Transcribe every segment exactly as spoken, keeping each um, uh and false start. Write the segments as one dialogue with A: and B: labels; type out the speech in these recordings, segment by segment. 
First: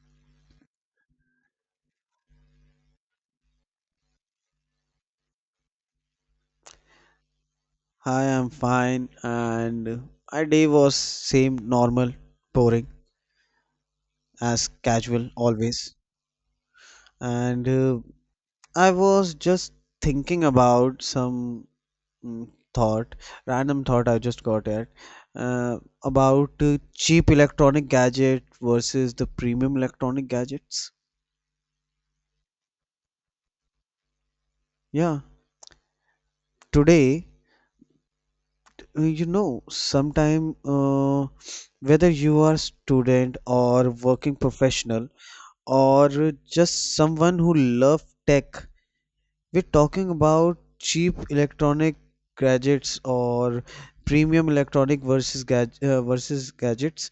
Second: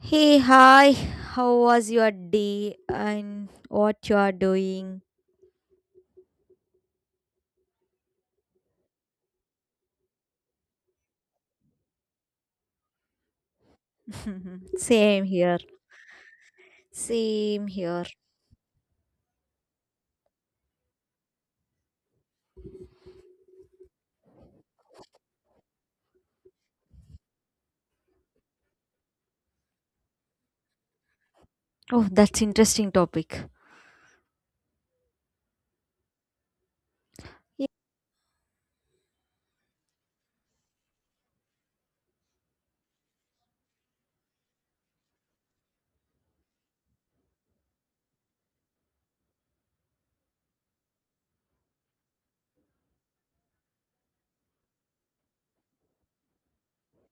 A: Hey, hi. How was your day and what you are doing?
B: Hi, I'm fine, and my day was same normal, boring as
A: Same
B: casual
A: here.
B: always.
A: Same
B: And uh,
A: here.
B: I was just thinking about some mm, thought, random thought I just got at uh, about uh, cheap electronic gadget versus the premium electronic gadgets.
A: Oh, that's interesting topic.
B: Yeah, today uh, you know sometime uh, whether you are student or working professional or just someone who loves tech. We're talking about cheap electronic gadgets or premium electronic versus gadg- uh, versus gadgets.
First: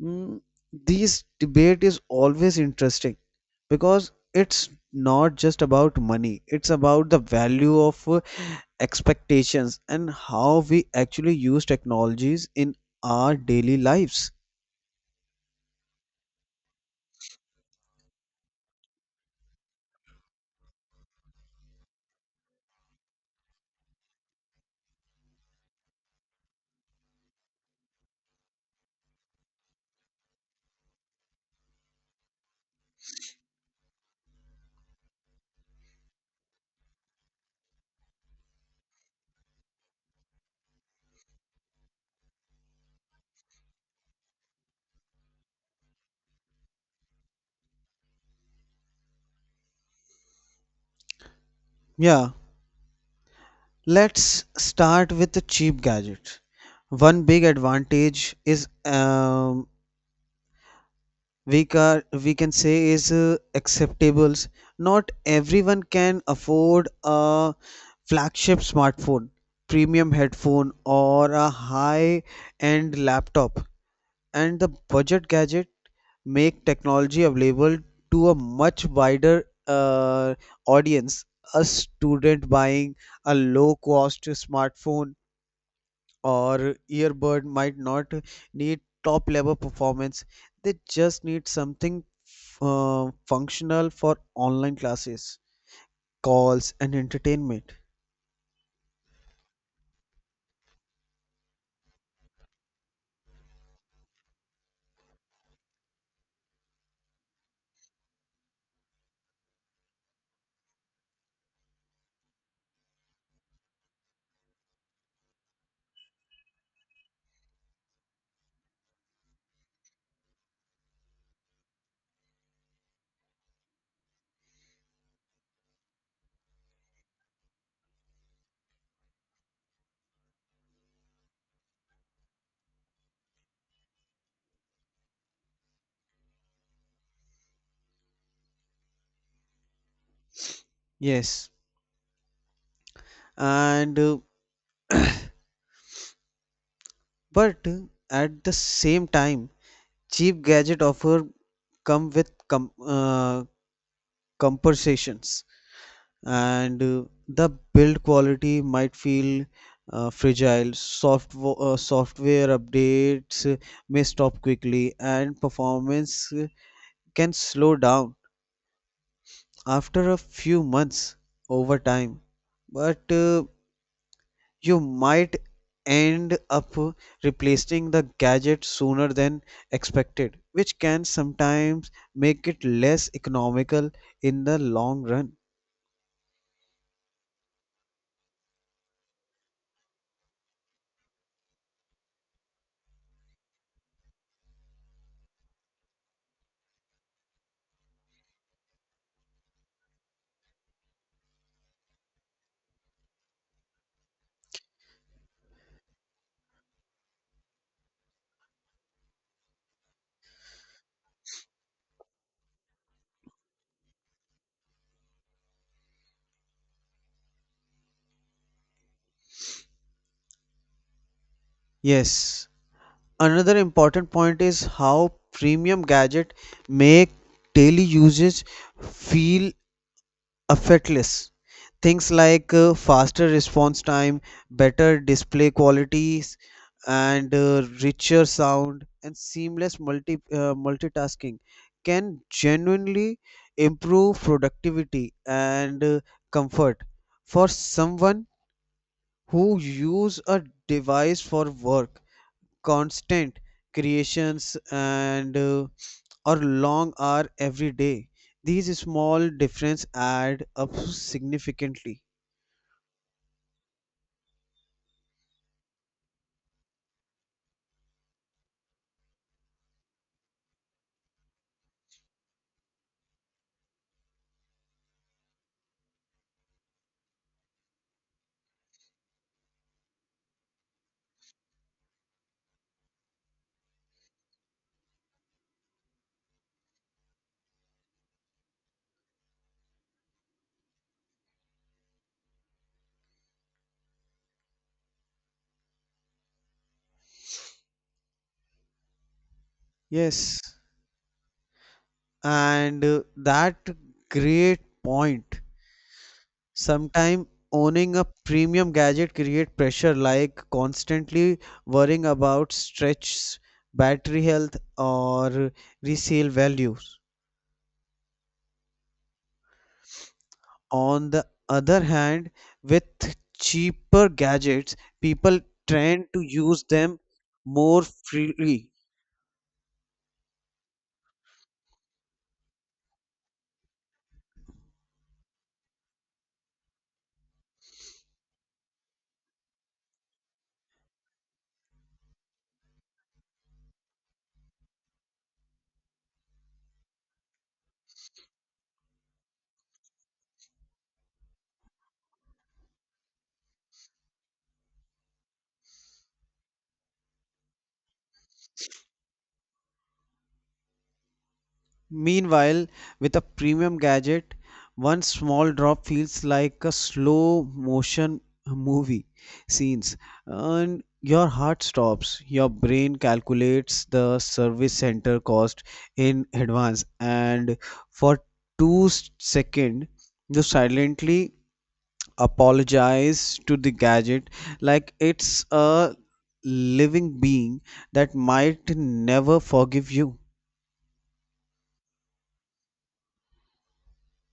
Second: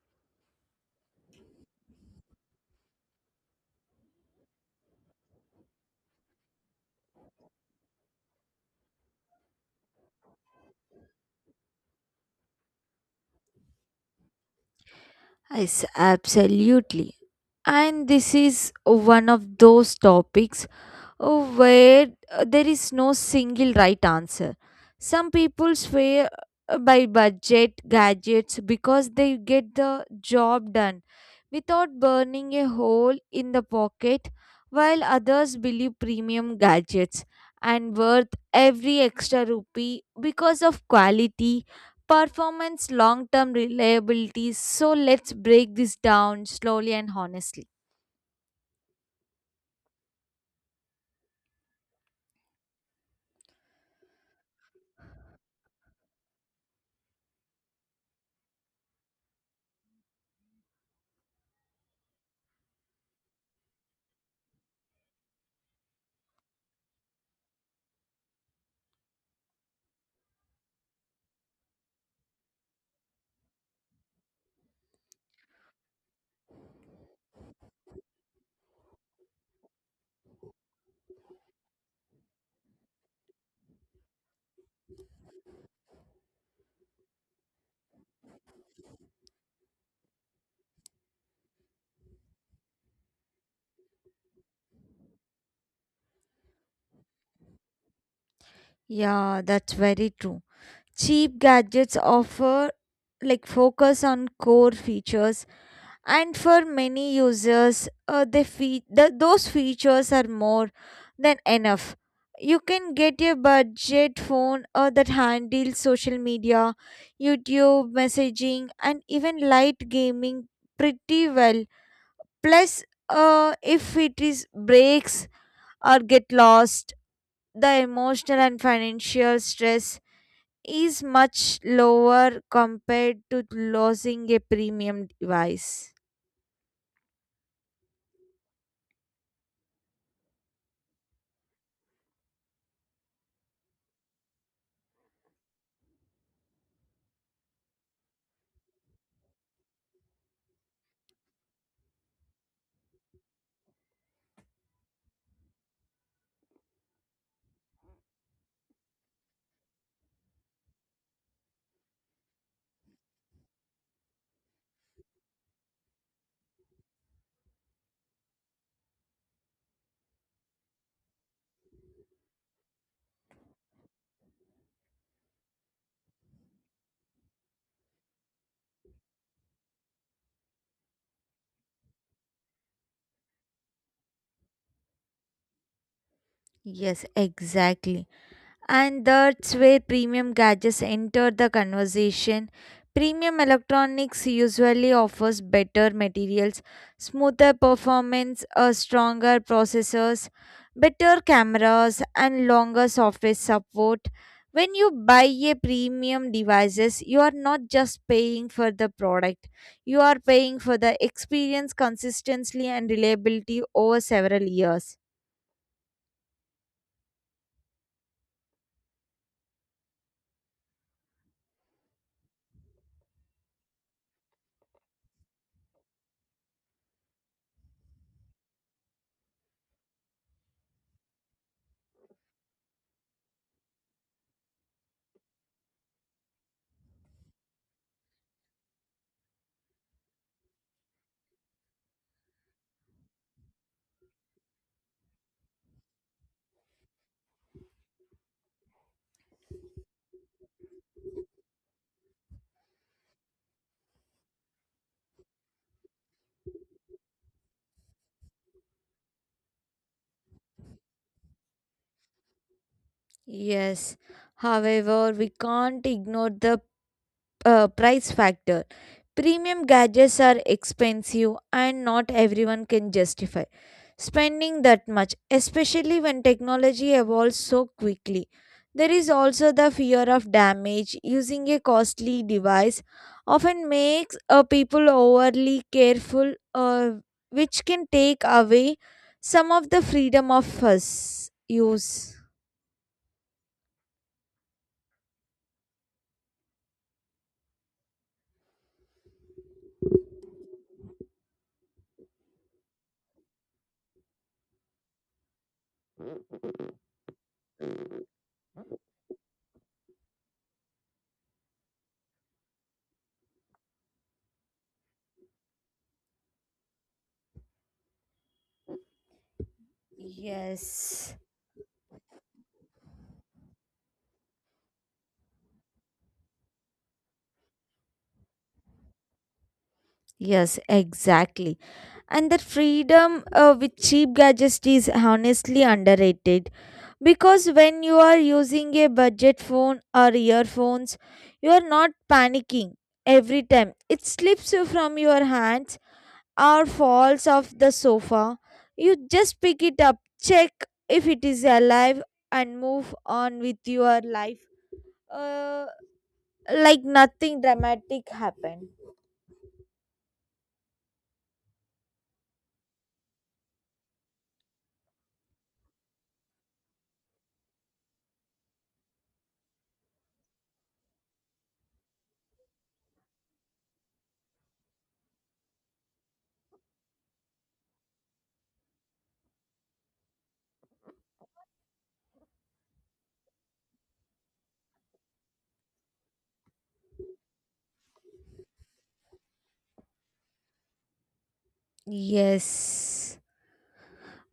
B: Mm, this debate is always interesting because it's not just about money, it's about the value of uh, expectations and how we actually use technologies in our daily lives.
A: Yes, absolutely. And this is one of those topics. Oh, where uh, there is no single right answer. Some people swear uh, by budget gadgets because they get the job done without burning a hole in the pocket, while others believe premium gadgets and worth every extra rupee because of quality, performance, long term reliability. So let's break this down slowly and honestly.
B: Yeah. Let's start with the cheap gadgets. One big advantage is um, we can we can say is uh, acceptables. Not everyone can afford a flagship smartphone, premium headphone, or a high-end laptop. And the budget gadget make technology available to a much wider uh, audience. A student buying a low-cost smartphone or earbud might not need top level performance, they just need something uh, functional for online classes, calls and entertainment.
A: Yeah, that's very true. Cheap gadgets offer like focus on core features, and for many users uh, they fe- the, those features are more than enough. You can get a budget phone uh, that handles social media, youtube, messaging and even light gaming pretty well. Plus, uh, if it is breaks or get lost, the emotional and financial stress is much lower compared to losing a premium device.
B: Yes, and uh, but at the same time cheap gadget offer come with com- uh, compensations and uh, the build quality might feel uh, fragile. Soft uh, software updates uh, may stop quickly, and performance uh, can slow down after a few months over time. But uh, you might end up replacing the gadget sooner than expected, which can sometimes make it less economical in the long run.
A: Yes, exactly. And that's where premium gadgets enter the conversation. Premium electronics usually offers better materials, smoother performance, a stronger processors, better cameras and longer software support. When you buy a premium devices, you are not just paying for the product. You are paying for the experience, consistency and reliability over several years.
B: Yes, another important point is how premium gadget make daily usage feel effortless. Things like uh, faster response time, better display qualities, and uh, richer sound and seamless multi uh, multitasking can genuinely improve productivity and uh, comfort for someone who use a device for work, constant creations, and uh, or long hour every day, these small difference add up significantly.
A: Yes, however, we can't ignore the uh, price factor. Premium gadgets are expensive and not everyone can justify spending that much, especially when technology evolves so quickly. There is also the fear of damage. Using a costly device often makes uh, people overly careful, uh, which can take away some of the freedom of us use.
B: Yes and uh, That great point. Sometimes owning a premium gadget create pressure, like constantly worrying about stretch, battery health, or resale values. On
A: Yes.
B: the other hand, with cheaper gadgets, people tend to use them more freely.
A: Yes, exactly. And that freedom uh, with cheap gadgets is honestly underrated, because when you are using a budget phone or earphones, you are not panicking every time. It slips you from your hands or falls off the sofa. You just pick it up, check if it is alive, and move on with your life uh, like nothing dramatic happened.
B: Meanwhile, with a premium gadget, one small drop feels like a slow motion movie scenes, and your heart stops, your brain calculates the service center cost in advance, and for two seconds you silently apologize to the gadget like it's a living being that might never forgive you.
A: Yes.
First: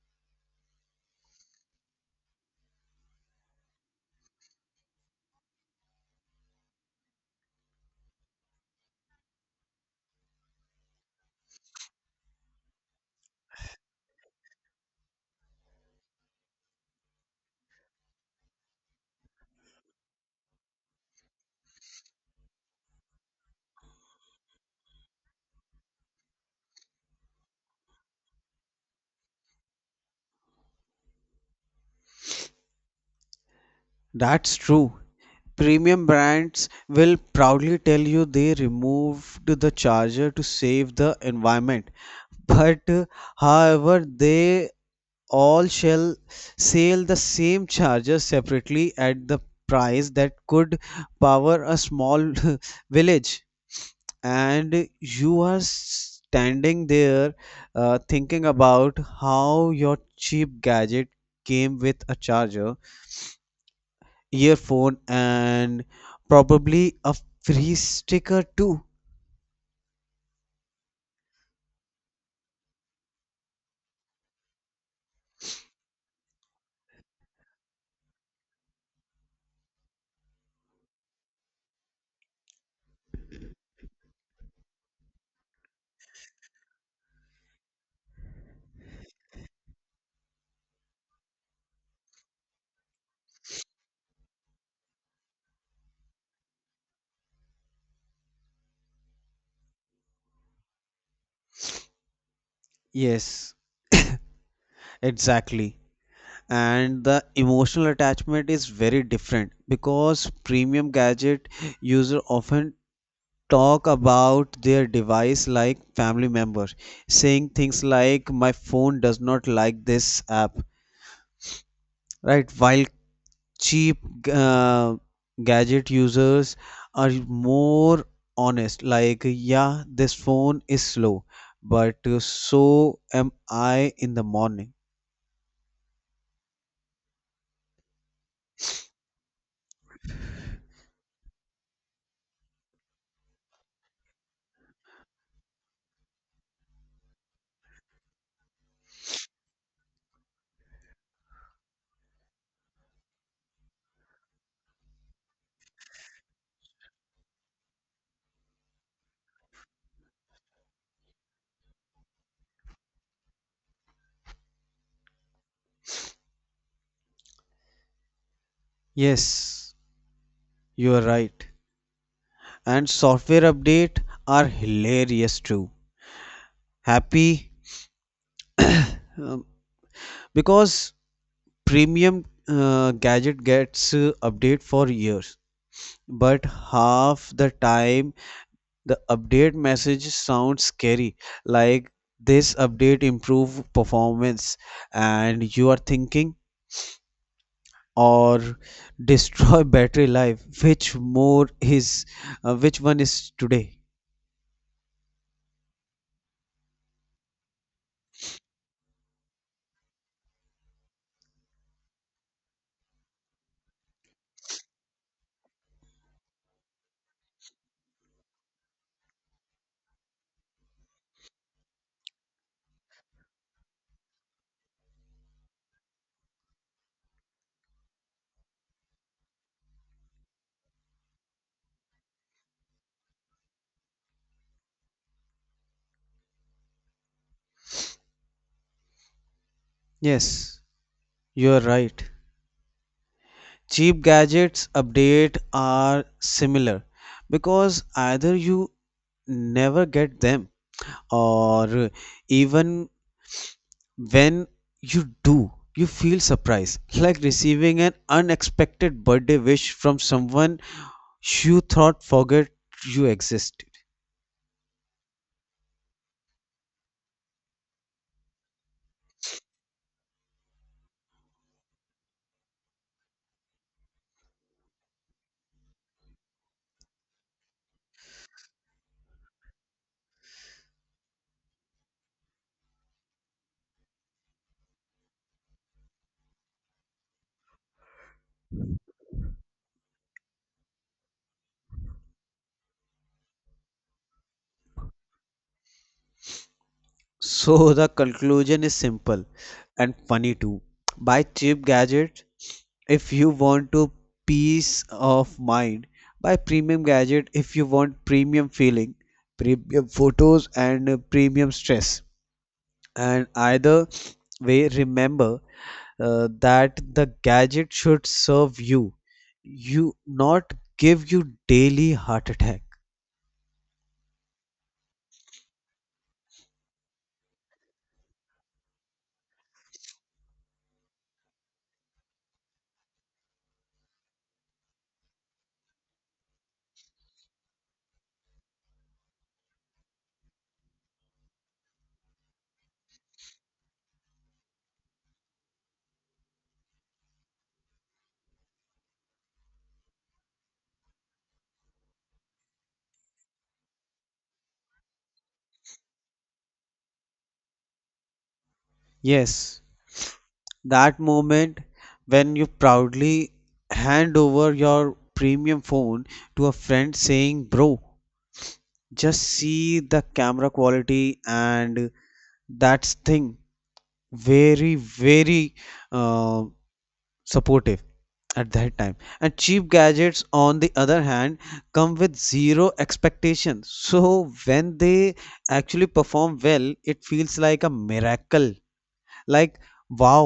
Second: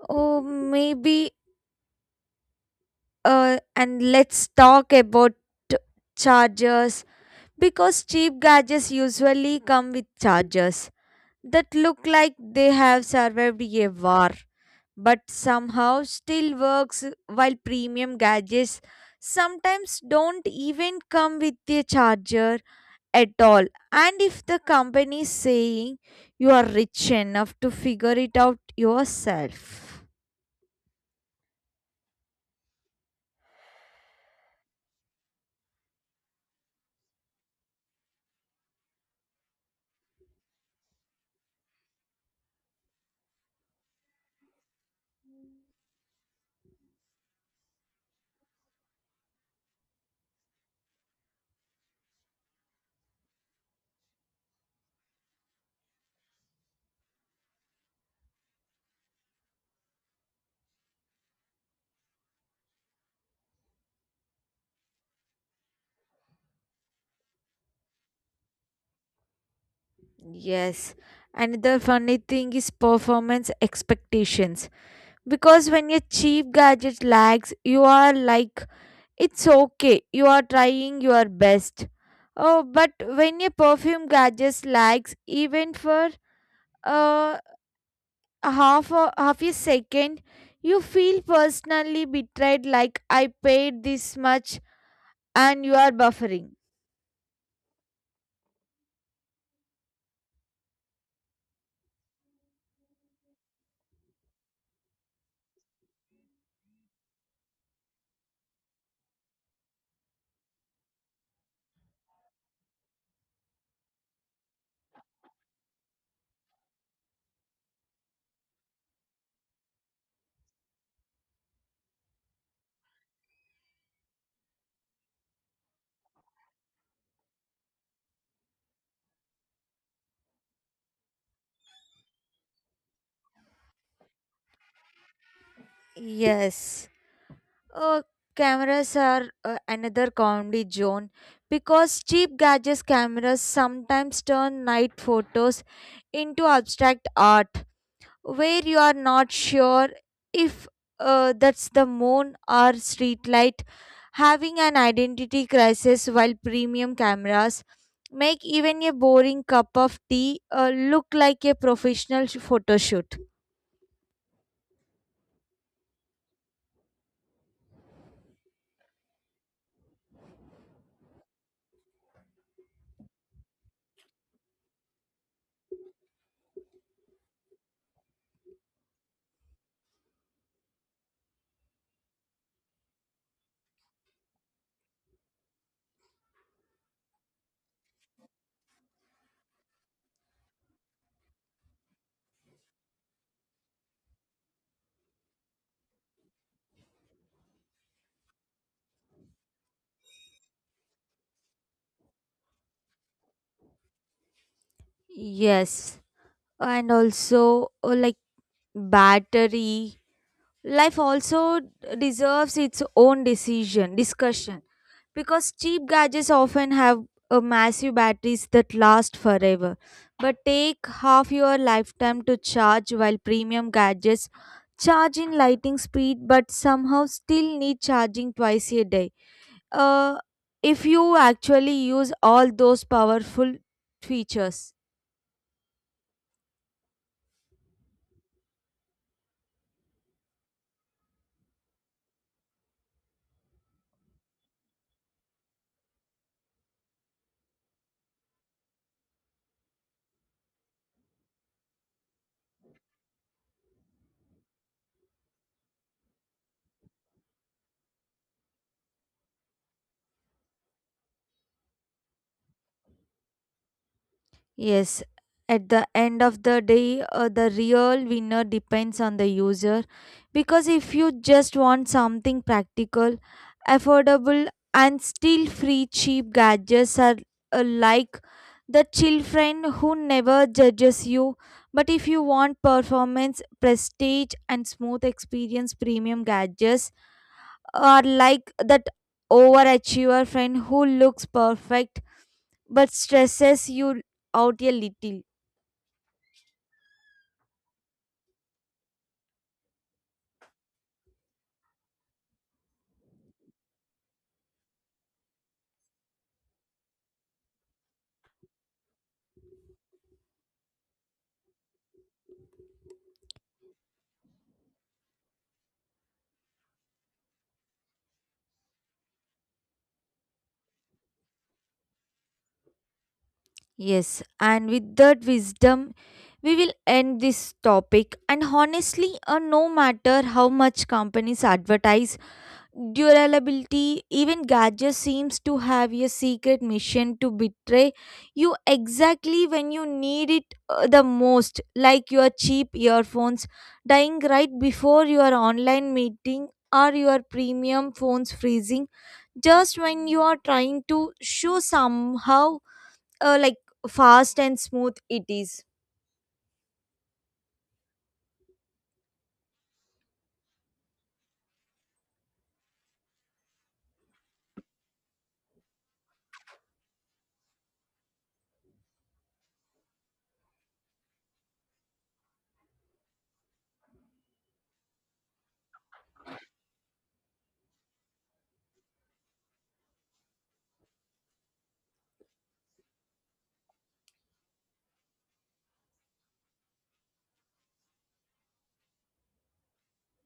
A: Oh, maybe uh, and let's talk about chargers, because cheap gadgets usually come with chargers that look like they have survived a war but somehow still works, while premium gadgets sometimes don't even come with a charger at all. And if the company is saying, you are rich enough to figure it out yourself.
B: That's true. Premium brands will proudly tell you they removed the charger to save the environment. But uh, however, they all shall sell the same charger separately at the price that could power a small village. And you are standing there uh, thinking about how your cheap gadget came with a charger, earphone, and probably a free sticker too.
A: Yes. Another funny thing is performance expectations. Because when your cheap gadget lags, you are like, it's okay, you are trying your best. Oh, but when your perfume gadget lags, even for uh, half a, half a second, you feel personally betrayed, like I paid this much and you are buffering.
B: Yes, exactly. And the emotional attachment is very different because premium gadget user often talk about their device like family member, saying things like my phone does not like this app, right, while cheap uh, gadget users are more honest, like yeah, this phone is slow but uh, so am I in the morning.
A: Yes. Uh, Cameras are uh, another comedy zone, because cheap gadgets cameras sometimes turn night photos into abstract art where you are not sure if uh, that's the moon or street light having an identity crisis, while premium cameras make even a boring cup of tea uh, look like a professional sh- photo shoot.
B: Yes, you are right. And software update are hilarious too, happy. um, because premium uh, gadget gets uh, update for years, but half the time the update message sounds scary, like this update improve performance, and you are thinking or destroy battery life. Which more is, uh, which one is today?
A: Yes, and also uh, like battery life also deserves its own decision discussion, because cheap gadgets often have a massive batteries that last forever but take half your lifetime to charge, while premium gadgets charge in lightning speed but somehow still need charging twice a day uh, if you actually use all those powerful features.
B: Yes, you are right. Cheap gadgets update are similar because either you never get them, or even when you do, you feel surprised, like receiving an unexpected birthday wish from someone you thought forgot you existed.
A: Yes, at the end of the day, uh, the real winner depends on the user, because if you just want something practical, affordable, and still free, cheap gadgets are uh, like the chill friend who never judges you. But if you want performance, prestige, and smooth experience, premium gadgets are like that overachiever friend who looks perfect but stresses you out a little.
B: So the conclusion is simple and funny too. Buy cheap gadget if you want to peace of mind. Buy premium gadget if you want premium feeling, premium photos, and uh, premium stress. And either way, remember uh, that the gadget should serve you, you not give you daily heart attack.
A: Yes, and with that wisdom, we will end this topic. And honestly, uh, no matter how much companies advertise, durability, even gadgets seems to have a secret mission to betray you exactly when you need it uh, the most, like your cheap earphones dying right before your online meeting, or your premium phones freezing just when you are trying to show somehow uh, like fast and smooth it is.
B: Yes, that moment when you proudly hand over your premium phone to a friend, saying, "Bro, just see the camera quality," and that's thing. Very, very uh, supportive at that time. And cheap gadgets on the other hand come with zero expectation, so when they actually perform well it feels like a miracle, like wow,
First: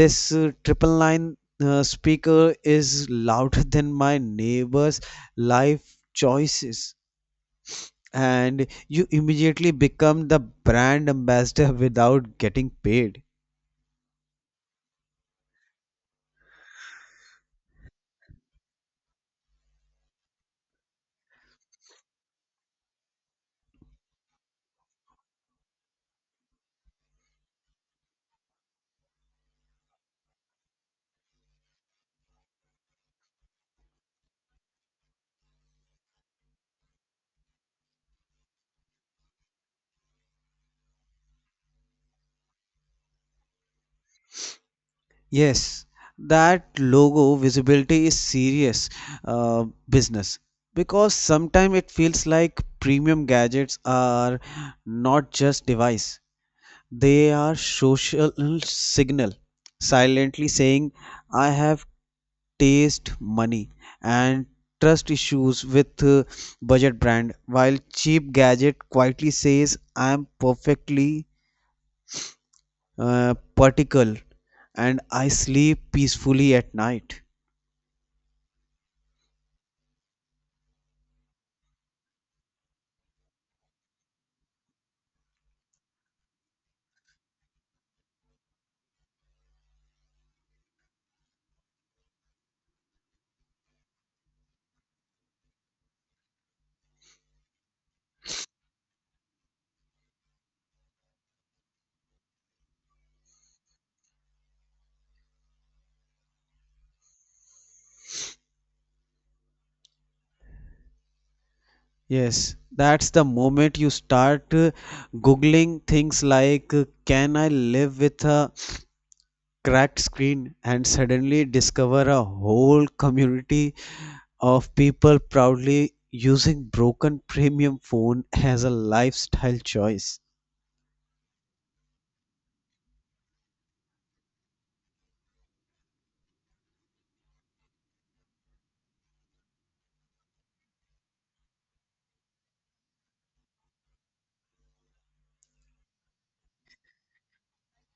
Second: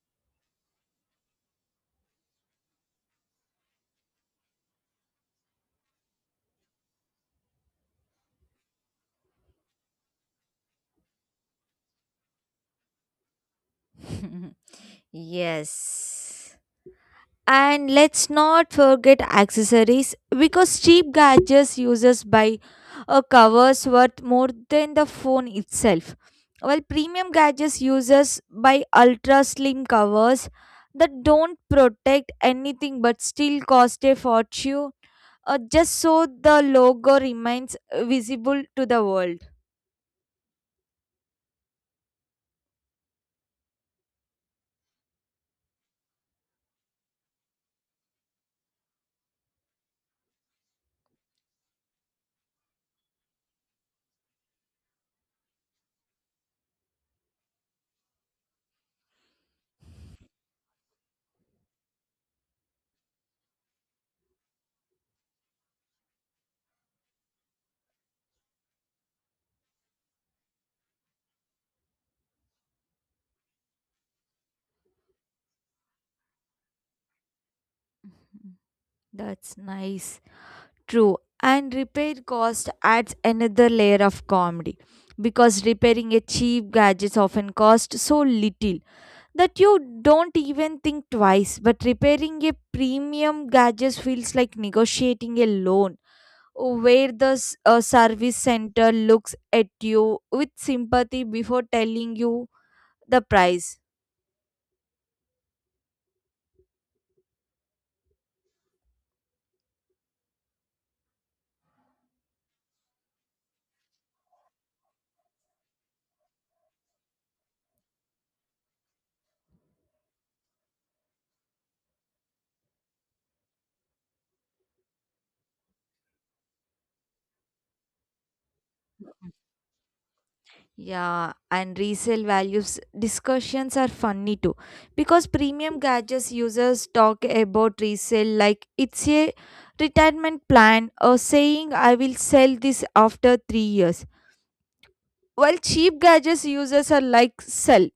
B: this uh, triple line uh, speaker is louder than my neighbor's life choices, and you immediately become the brand ambassador without getting paid.
A: Yes. And let's not forget accessories, because cheap gadgets users buy a covers worth more than the phone itself. While premium gadgets users buy ultra slim covers that don't protect anything but still cost a fortune, uh, just so the logo remains visible to the world.
B: Yes, that logo visibility is serious uh, business because sometimes it feels like premium gadgets are not just device. They are social signal, silently saying I have taste, money, and trust issues with uh, budget brand, while cheap gadget quietly says I am perfectly uh, particle and I sleep peacefully at night.
A: That's nice. True, and repair cost adds another layer of comedy, because repairing a cheap gadget often costs so little that you don't even think twice. But repairing a premium gadget feels like negotiating a loan where the s- uh, service center looks at you with sympathy before telling you the price.
B: Yes, that's the moment you start uh, googling things like uh, can I live with a cracked screen, and suddenly discover a whole community of people proudly using broken premium phone as a lifestyle choice.
A: Yeah, and resale values discussions are funny too, because premium gadgets users talk about resale like it's a retirement plan, or saying I will sell this after three years. While cheap gadgets users are like sell,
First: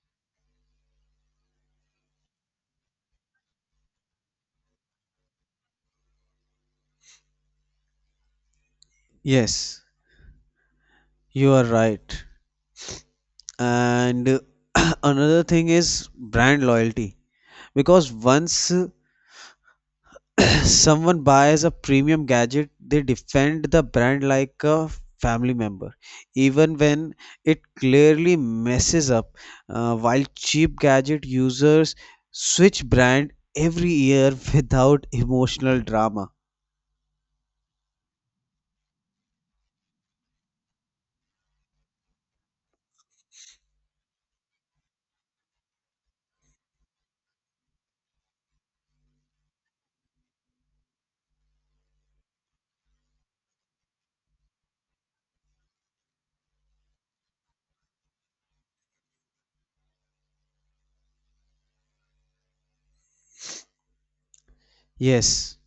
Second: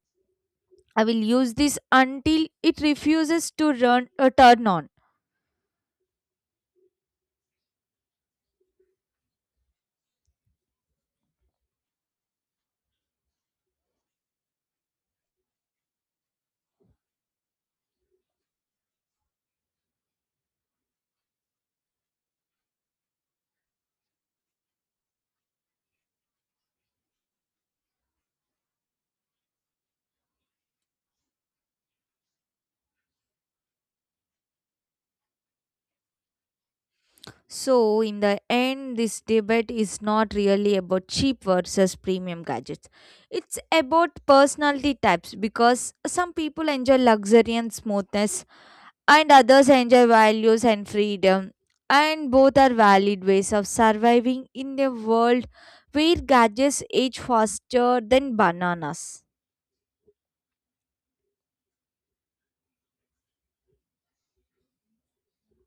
A: I will use this until it refuses to run a turn on.
B: Yes, you are right. And another thing is brand loyalty because once uh, someone buys a premium gadget, they defend the brand like a family member, even when it clearly messes up. Uh, while cheap gadget users switch brand every year without emotional drama.
A: So, in the end, this debate is not really about cheap versus premium gadgets. It's about personality types, because some people enjoy luxury and smoothness, and others enjoy values and freedom. And both are valid ways of surviving in a world where gadgets age faster than bananas.
B: Yes.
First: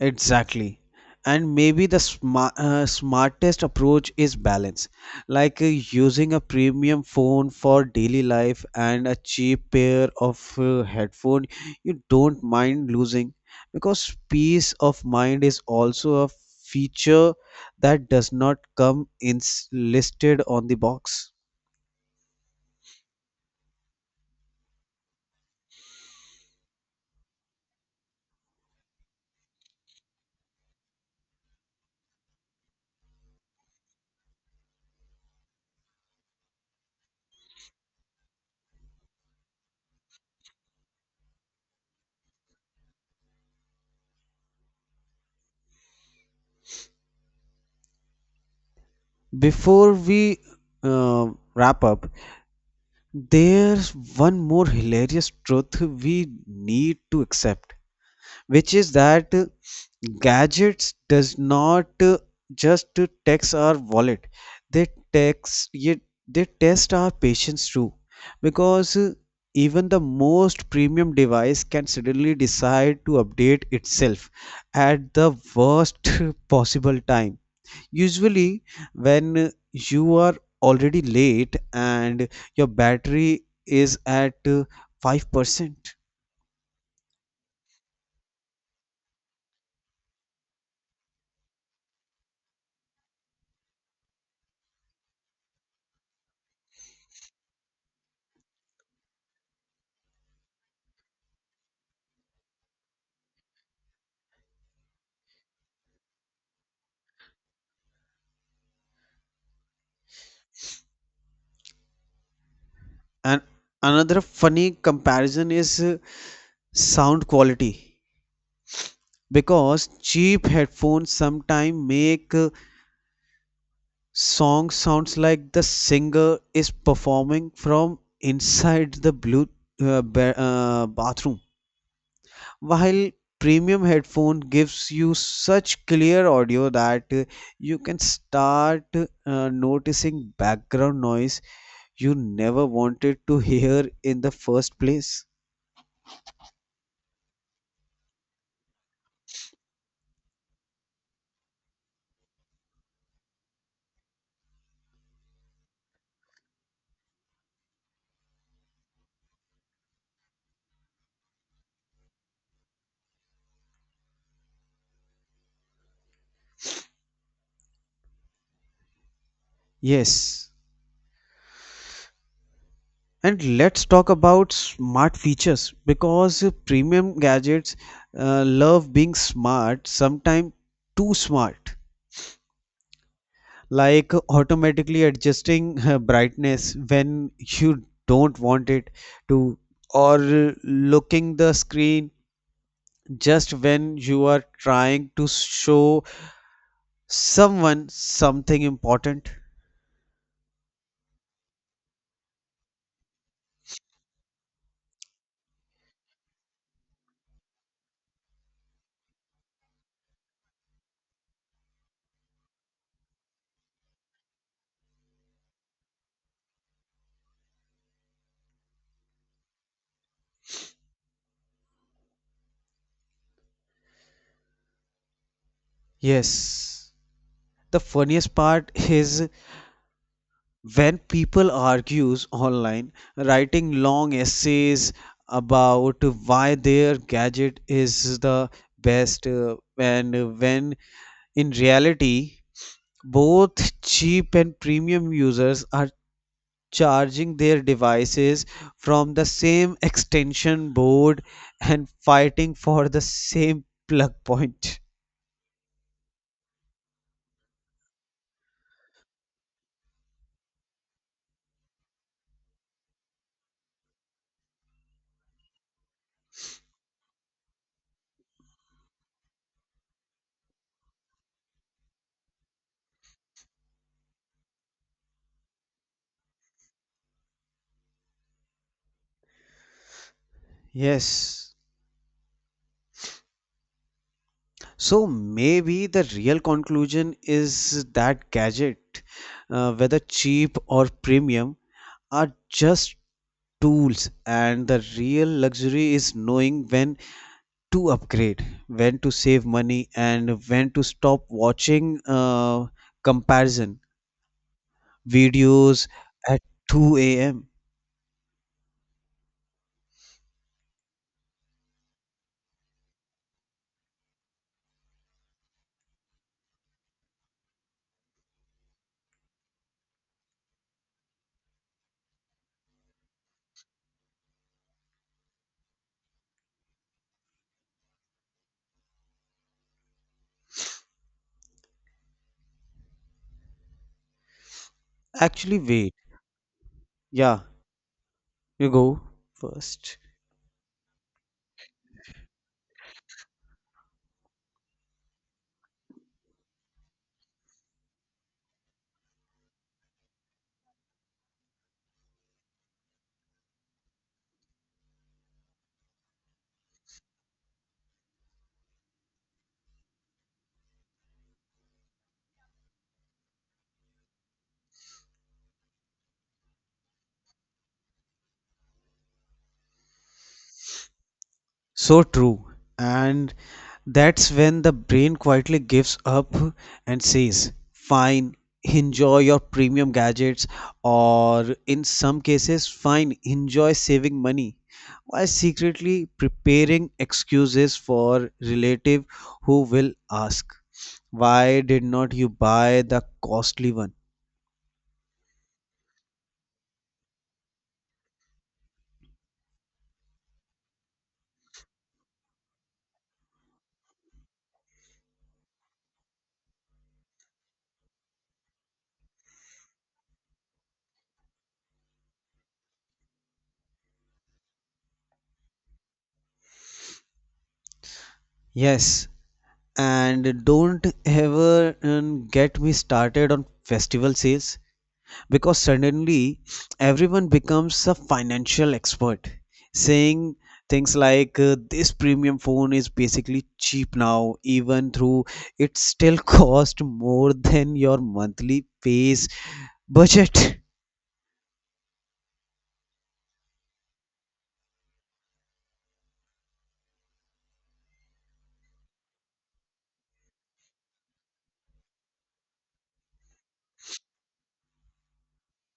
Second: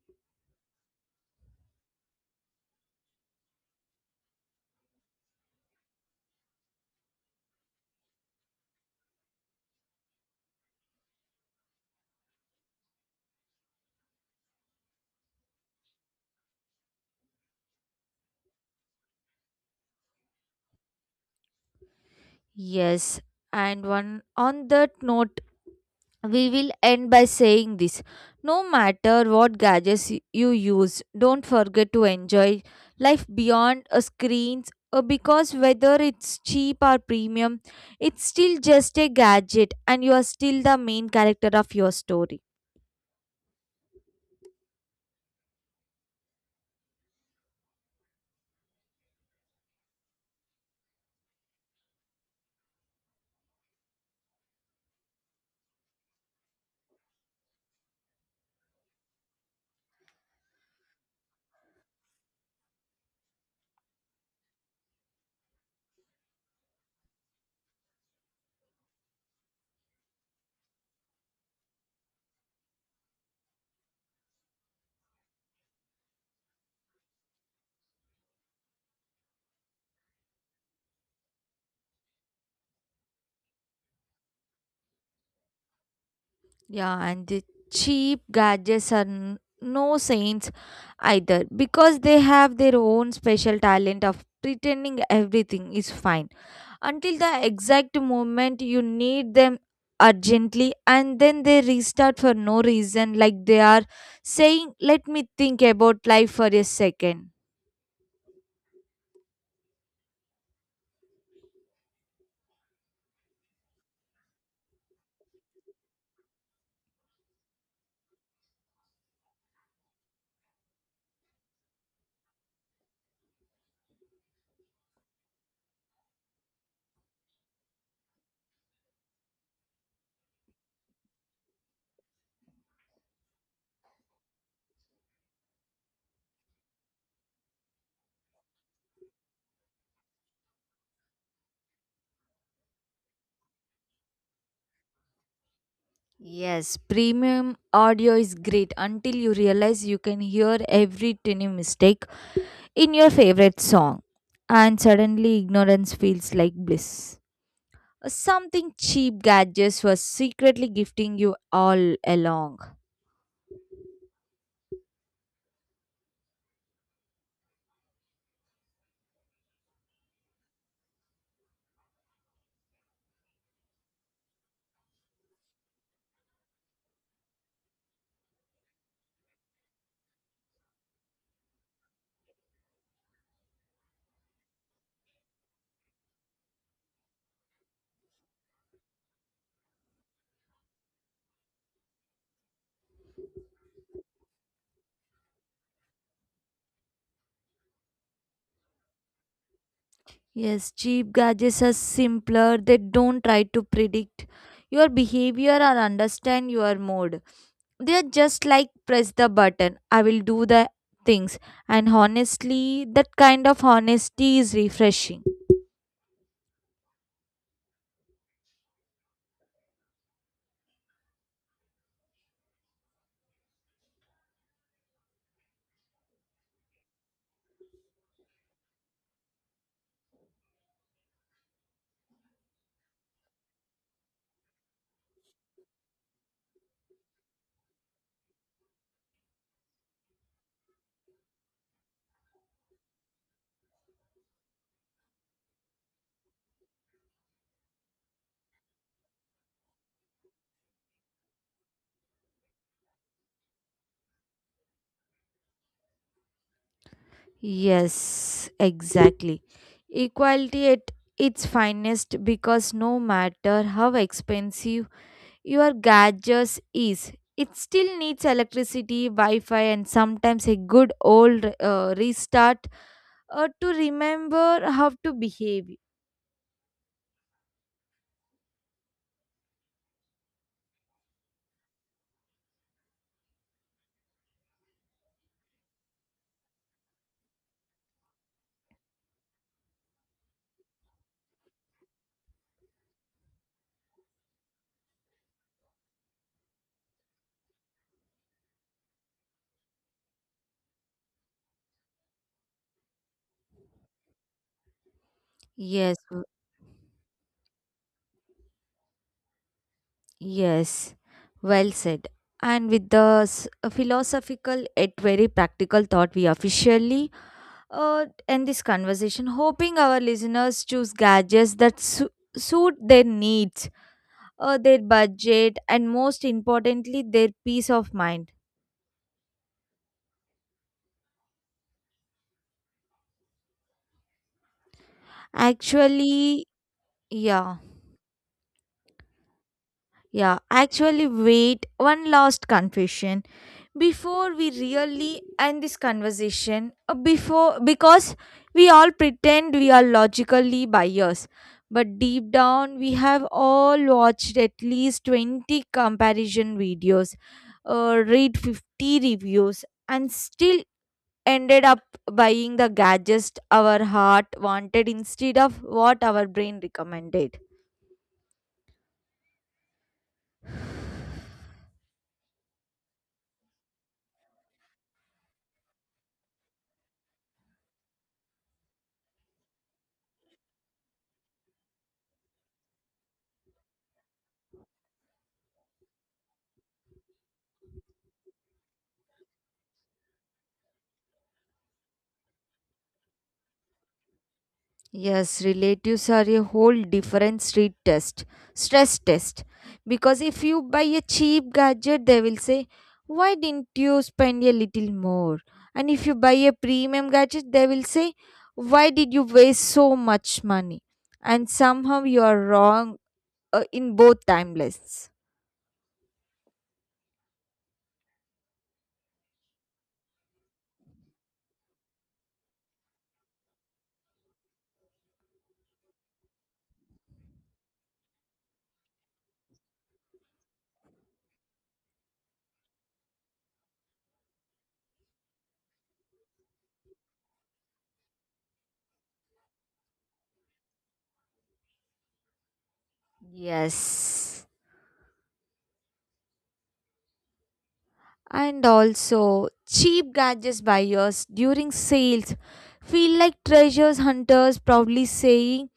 B: Exactly. And maybe the sma uh, smartest approach is balance, like uh, using a premium phone for daily life and a cheap pair of uh, headphone you don't mind losing, because peace of mind is also a feature that does not come in listed on the box.
A: Yes, and one on that note, we will end by saying this. No matter what gadgets y- you use, don't forget to enjoy life beyond a screens uh, because whether it's cheap or premium, it's still just a gadget and you are still the main character of your story.
B: Before we uh, wrap up, there's one more hilarious truth we need to accept, which is that uh, gadgets does not uh, just to text our wallet, they text yet they test our patience too, because uh, even the most premium device can suddenly decide to update itself at the worst possible time, usually when uh, you are already late and your battery is at uh, five percent.
A: Yeah, and the cheap gadgets are n- no saints either, because they have their own special talent of pretending everything is fine, until the exact moment you need them urgently, and then they restart for no reason like they are saying let me think about life for a second.
B: And another funny comparison is uh, sound quality, because cheap headphones sometimes make uh, song sounds like the singer is performing from inside the blue uh, ba- uh, bathroom, while premium headphone gives you such clear audio that uh, you can start uh, noticing background noise you never wanted to hear in the first place.
A: Yes, premium audio is great until you realize you can hear every tiny mistake in your favorite song, and suddenly ignorance feels like bliss, something cheap gadgets were secretly gifting you all along.
B: Yes. And let's talk about smart features, because premium gadgets uh, love being smart, sometimes too smart, like automatically adjusting uh, brightness when you don't want it to, or uh, looking the screen just when you are trying to show someone something important.
A: Yes, cheap gadgets are simpler. They don't try to predict your behavior or understand your mood. They are just like press the button, I will do the things. And honestly, that kind of honesty is refreshing.
B: Yes. The funniest part is when people argues online, writing long essays about why their gadget is the best, uh, and when in reality both cheap and premium users are charging their devices from the same extension board and fighting for the same plug point.
A: Yes, exactly. Equality at its finest, because no matter how expensive your gadgets is, it still needs electricity, Wi Fi, and sometimes a good old uh, restart uh, to remember how to behave.
B: Yes. So maybe the real conclusion is that gadget, uh, whether cheap or premium, are just tools, and the real luxury is knowing when to upgrade, when to save money, and when to stop watching uh, comparison videos
A: Yes, w-
B: at two a m.
A: yes, well said. And with the s- uh, philosophical yet very practical thought, we officially uh, end this conversation, hoping our listeners choose gadgets that su- suit their needs, uh, their budget, and most importantly, their peace of mind.
B: Actually, wait,
A: Actually,
B: yeah,
A: yeah,
B: you go first.
A: yeah, actually, wait, one last confession. Before we really end this conversation uh, before, because we all pretend we are logically biased, but deep down we have all watched at least twenty comparison videos, uh, read fifty reviews and still ended up buying the gadgets our heart wanted instead of what our brain recommended.
B: So true. And that's when the brain quietly gives up and says, fine, enjoy your premium gadgets, or in some cases, fine, enjoy saving money, while secretly preparing excuses for relative who will ask, why did not you buy the costly one?
A: Yes, relatives are a whole different street test, stress test. Because if you buy a cheap gadget, they will say, why didn't you spend a little more? And if you buy a premium gadget, they will say, why did you waste so much money? And somehow you are wrong uh, in both timelines.
B: Yes, and don't ever um, get me started on festival sales, because suddenly everyone becomes a financial expert saying things like uh, this premium phone is basically cheap now, even though it still cost more than your monthly pays budget.
A: Yes. And also, cheap gadgets buyers during sales feel like treasures hunters proudly saying,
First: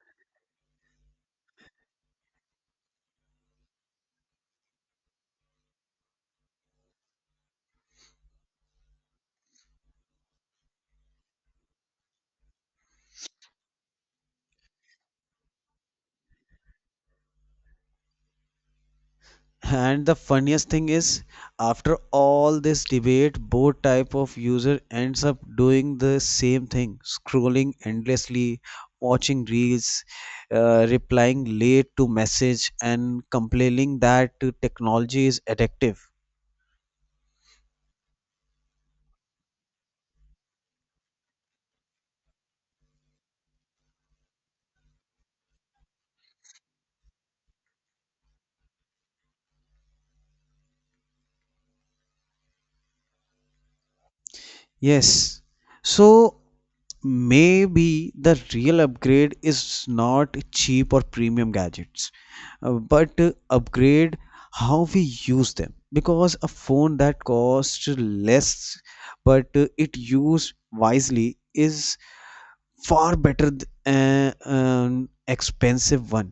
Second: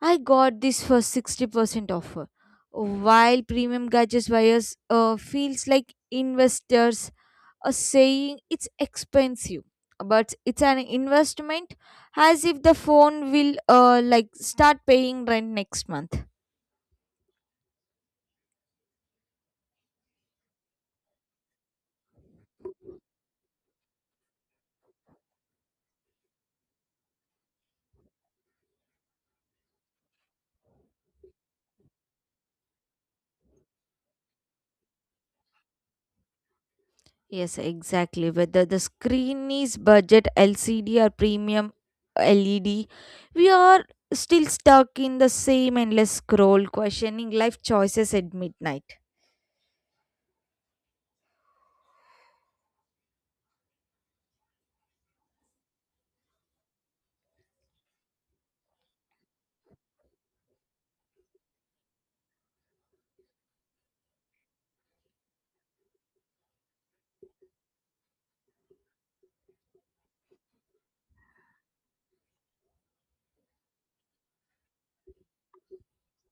A: I got this for sixty percent offer. While premium gadgets buyers uh, feels like investors are saying it's expensive, but it's an investment, as if the phone will uh, like start paying rent next month.
B: And the funniest thing is, after all this debate, both type of user ends up doing the same thing, scrolling endlessly, watching reels, uh, replying late to message, and complaining that uh, technology is addictive.
A: Yes, exactly. Whether the screen is budget L C D or premium L E D, we are still stuck in the same endless scroll, questioning life choices at midnight.
B: Yes. So maybe the real upgrade is not cheap or premium gadgets, uh, but uh, upgrade how we use them, because a phone that costs less but uh, it used wisely is far better than an expensive one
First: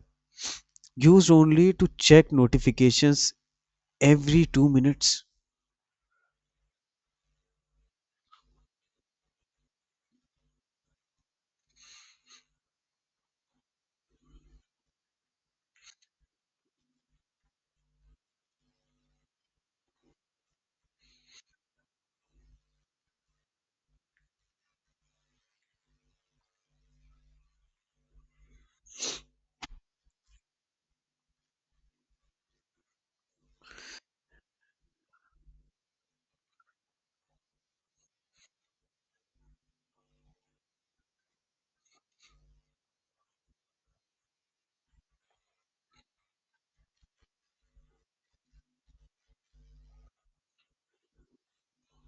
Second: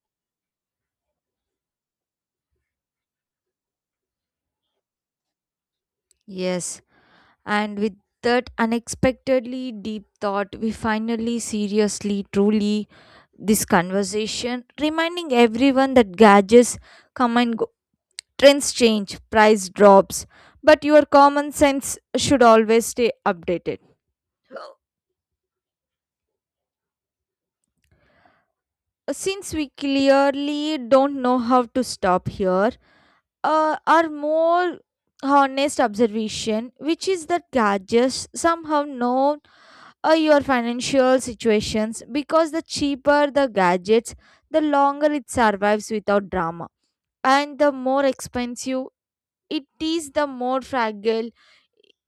B: used only to check notifications every two minutes.
A: Yes, and with that unexpectedly deep thought, we finally, seriously, truly this conversation, reminding everyone that gadgets come and go, trends change, price drops, but your common sense should always stay updated. Since we clearly don't know how to stop here, uh, our more honest observation, which is that gadgets somehow know uh, your financial situations, because the cheaper the gadgets, the longer it survives without drama, and the more expensive it is, the more fragile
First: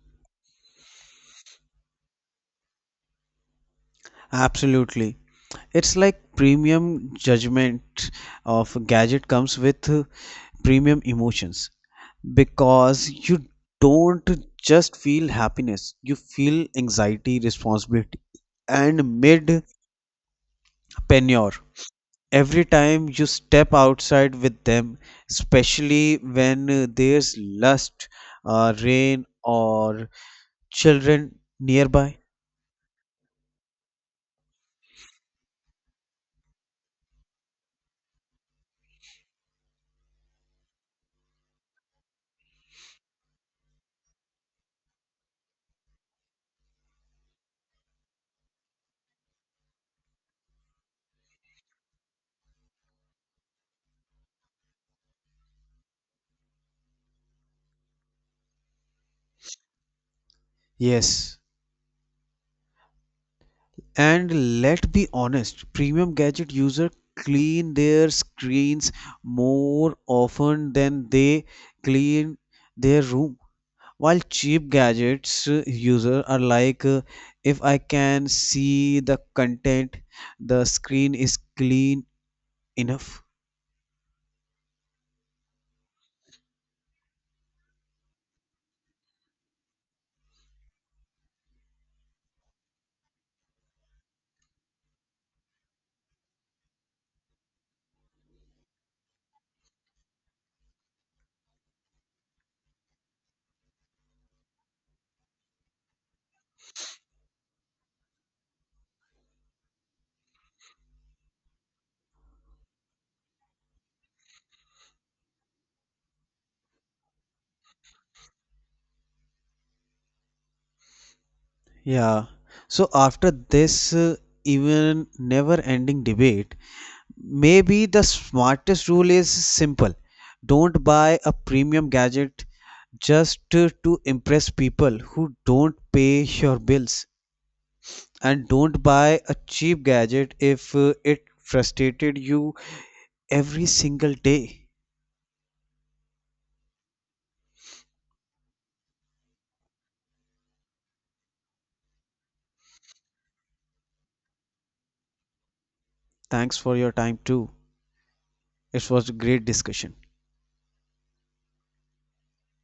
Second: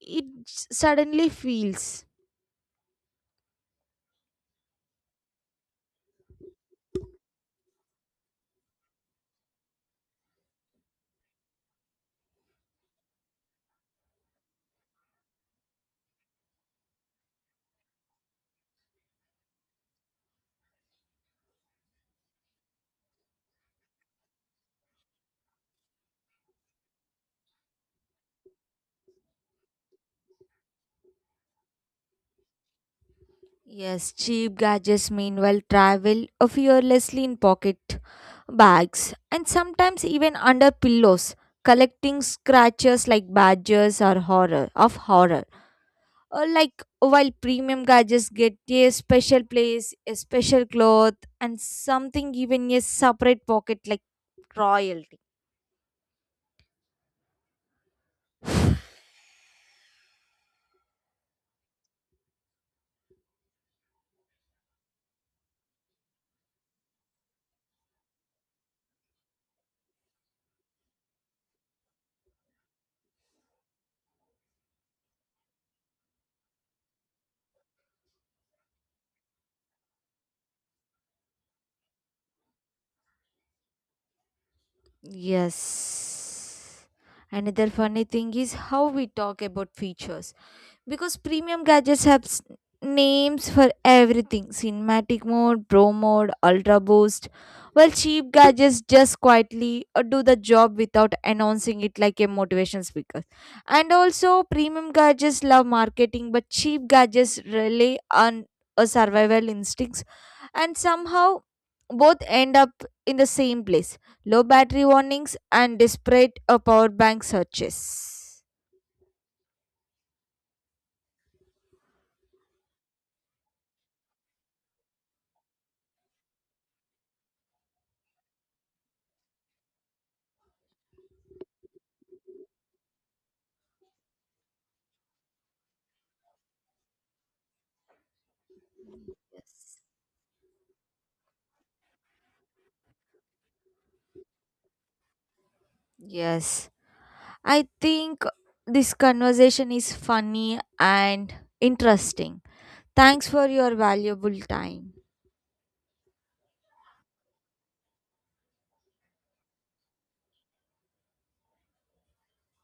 A: it suddenly feels.
B: Absolutely. It's like premium judgment of gadget comes with uh, premium emotions, because you don't just feel happiness, you feel anxiety, responsibility, and mid penure every time you step outside with them, especially when uh, there's lust, uh, rain, or children nearby.
A: Yes, cheap gadgets meanwhile travel fearlessly in pocket bags and sometimes even under pillows, collecting scratches like badgers or horror of horror. Or like while premium gadgets get a special place, a special cloth, and something even a separate pocket like royalty.
B: Yes. And let's be honest, premium gadget users clean their screens more often than they clean their room, while cheap gadgets uh, user are like, uh, if I can see the content, the screen is clean enough.
A: Yes. Another funny thing is how we talk about features, because premium gadgets have s- names for everything, cinematic mode, pro mode, ultra boost, while cheap gadgets just quietly uh, do the job without announcing it like a motivation speaker. And also premium gadgets love marketing, but cheap gadgets rely on a survival instincts, and somehow both end up in the same place, low battery warnings and desperate uh, power bank searches.
B: Yeah. So after this uh, even never-ending debate, maybe the smartest rule is simple. Don't buy a premium gadget just to, to impress people who don't pay your bills, and don't buy a cheap gadget if uh, it frustrated you every single day.
A: Yes, I think this conversation is funny and interesting. Thanks for your valuable time.
B: Thanks for your time too. It was a great discussion.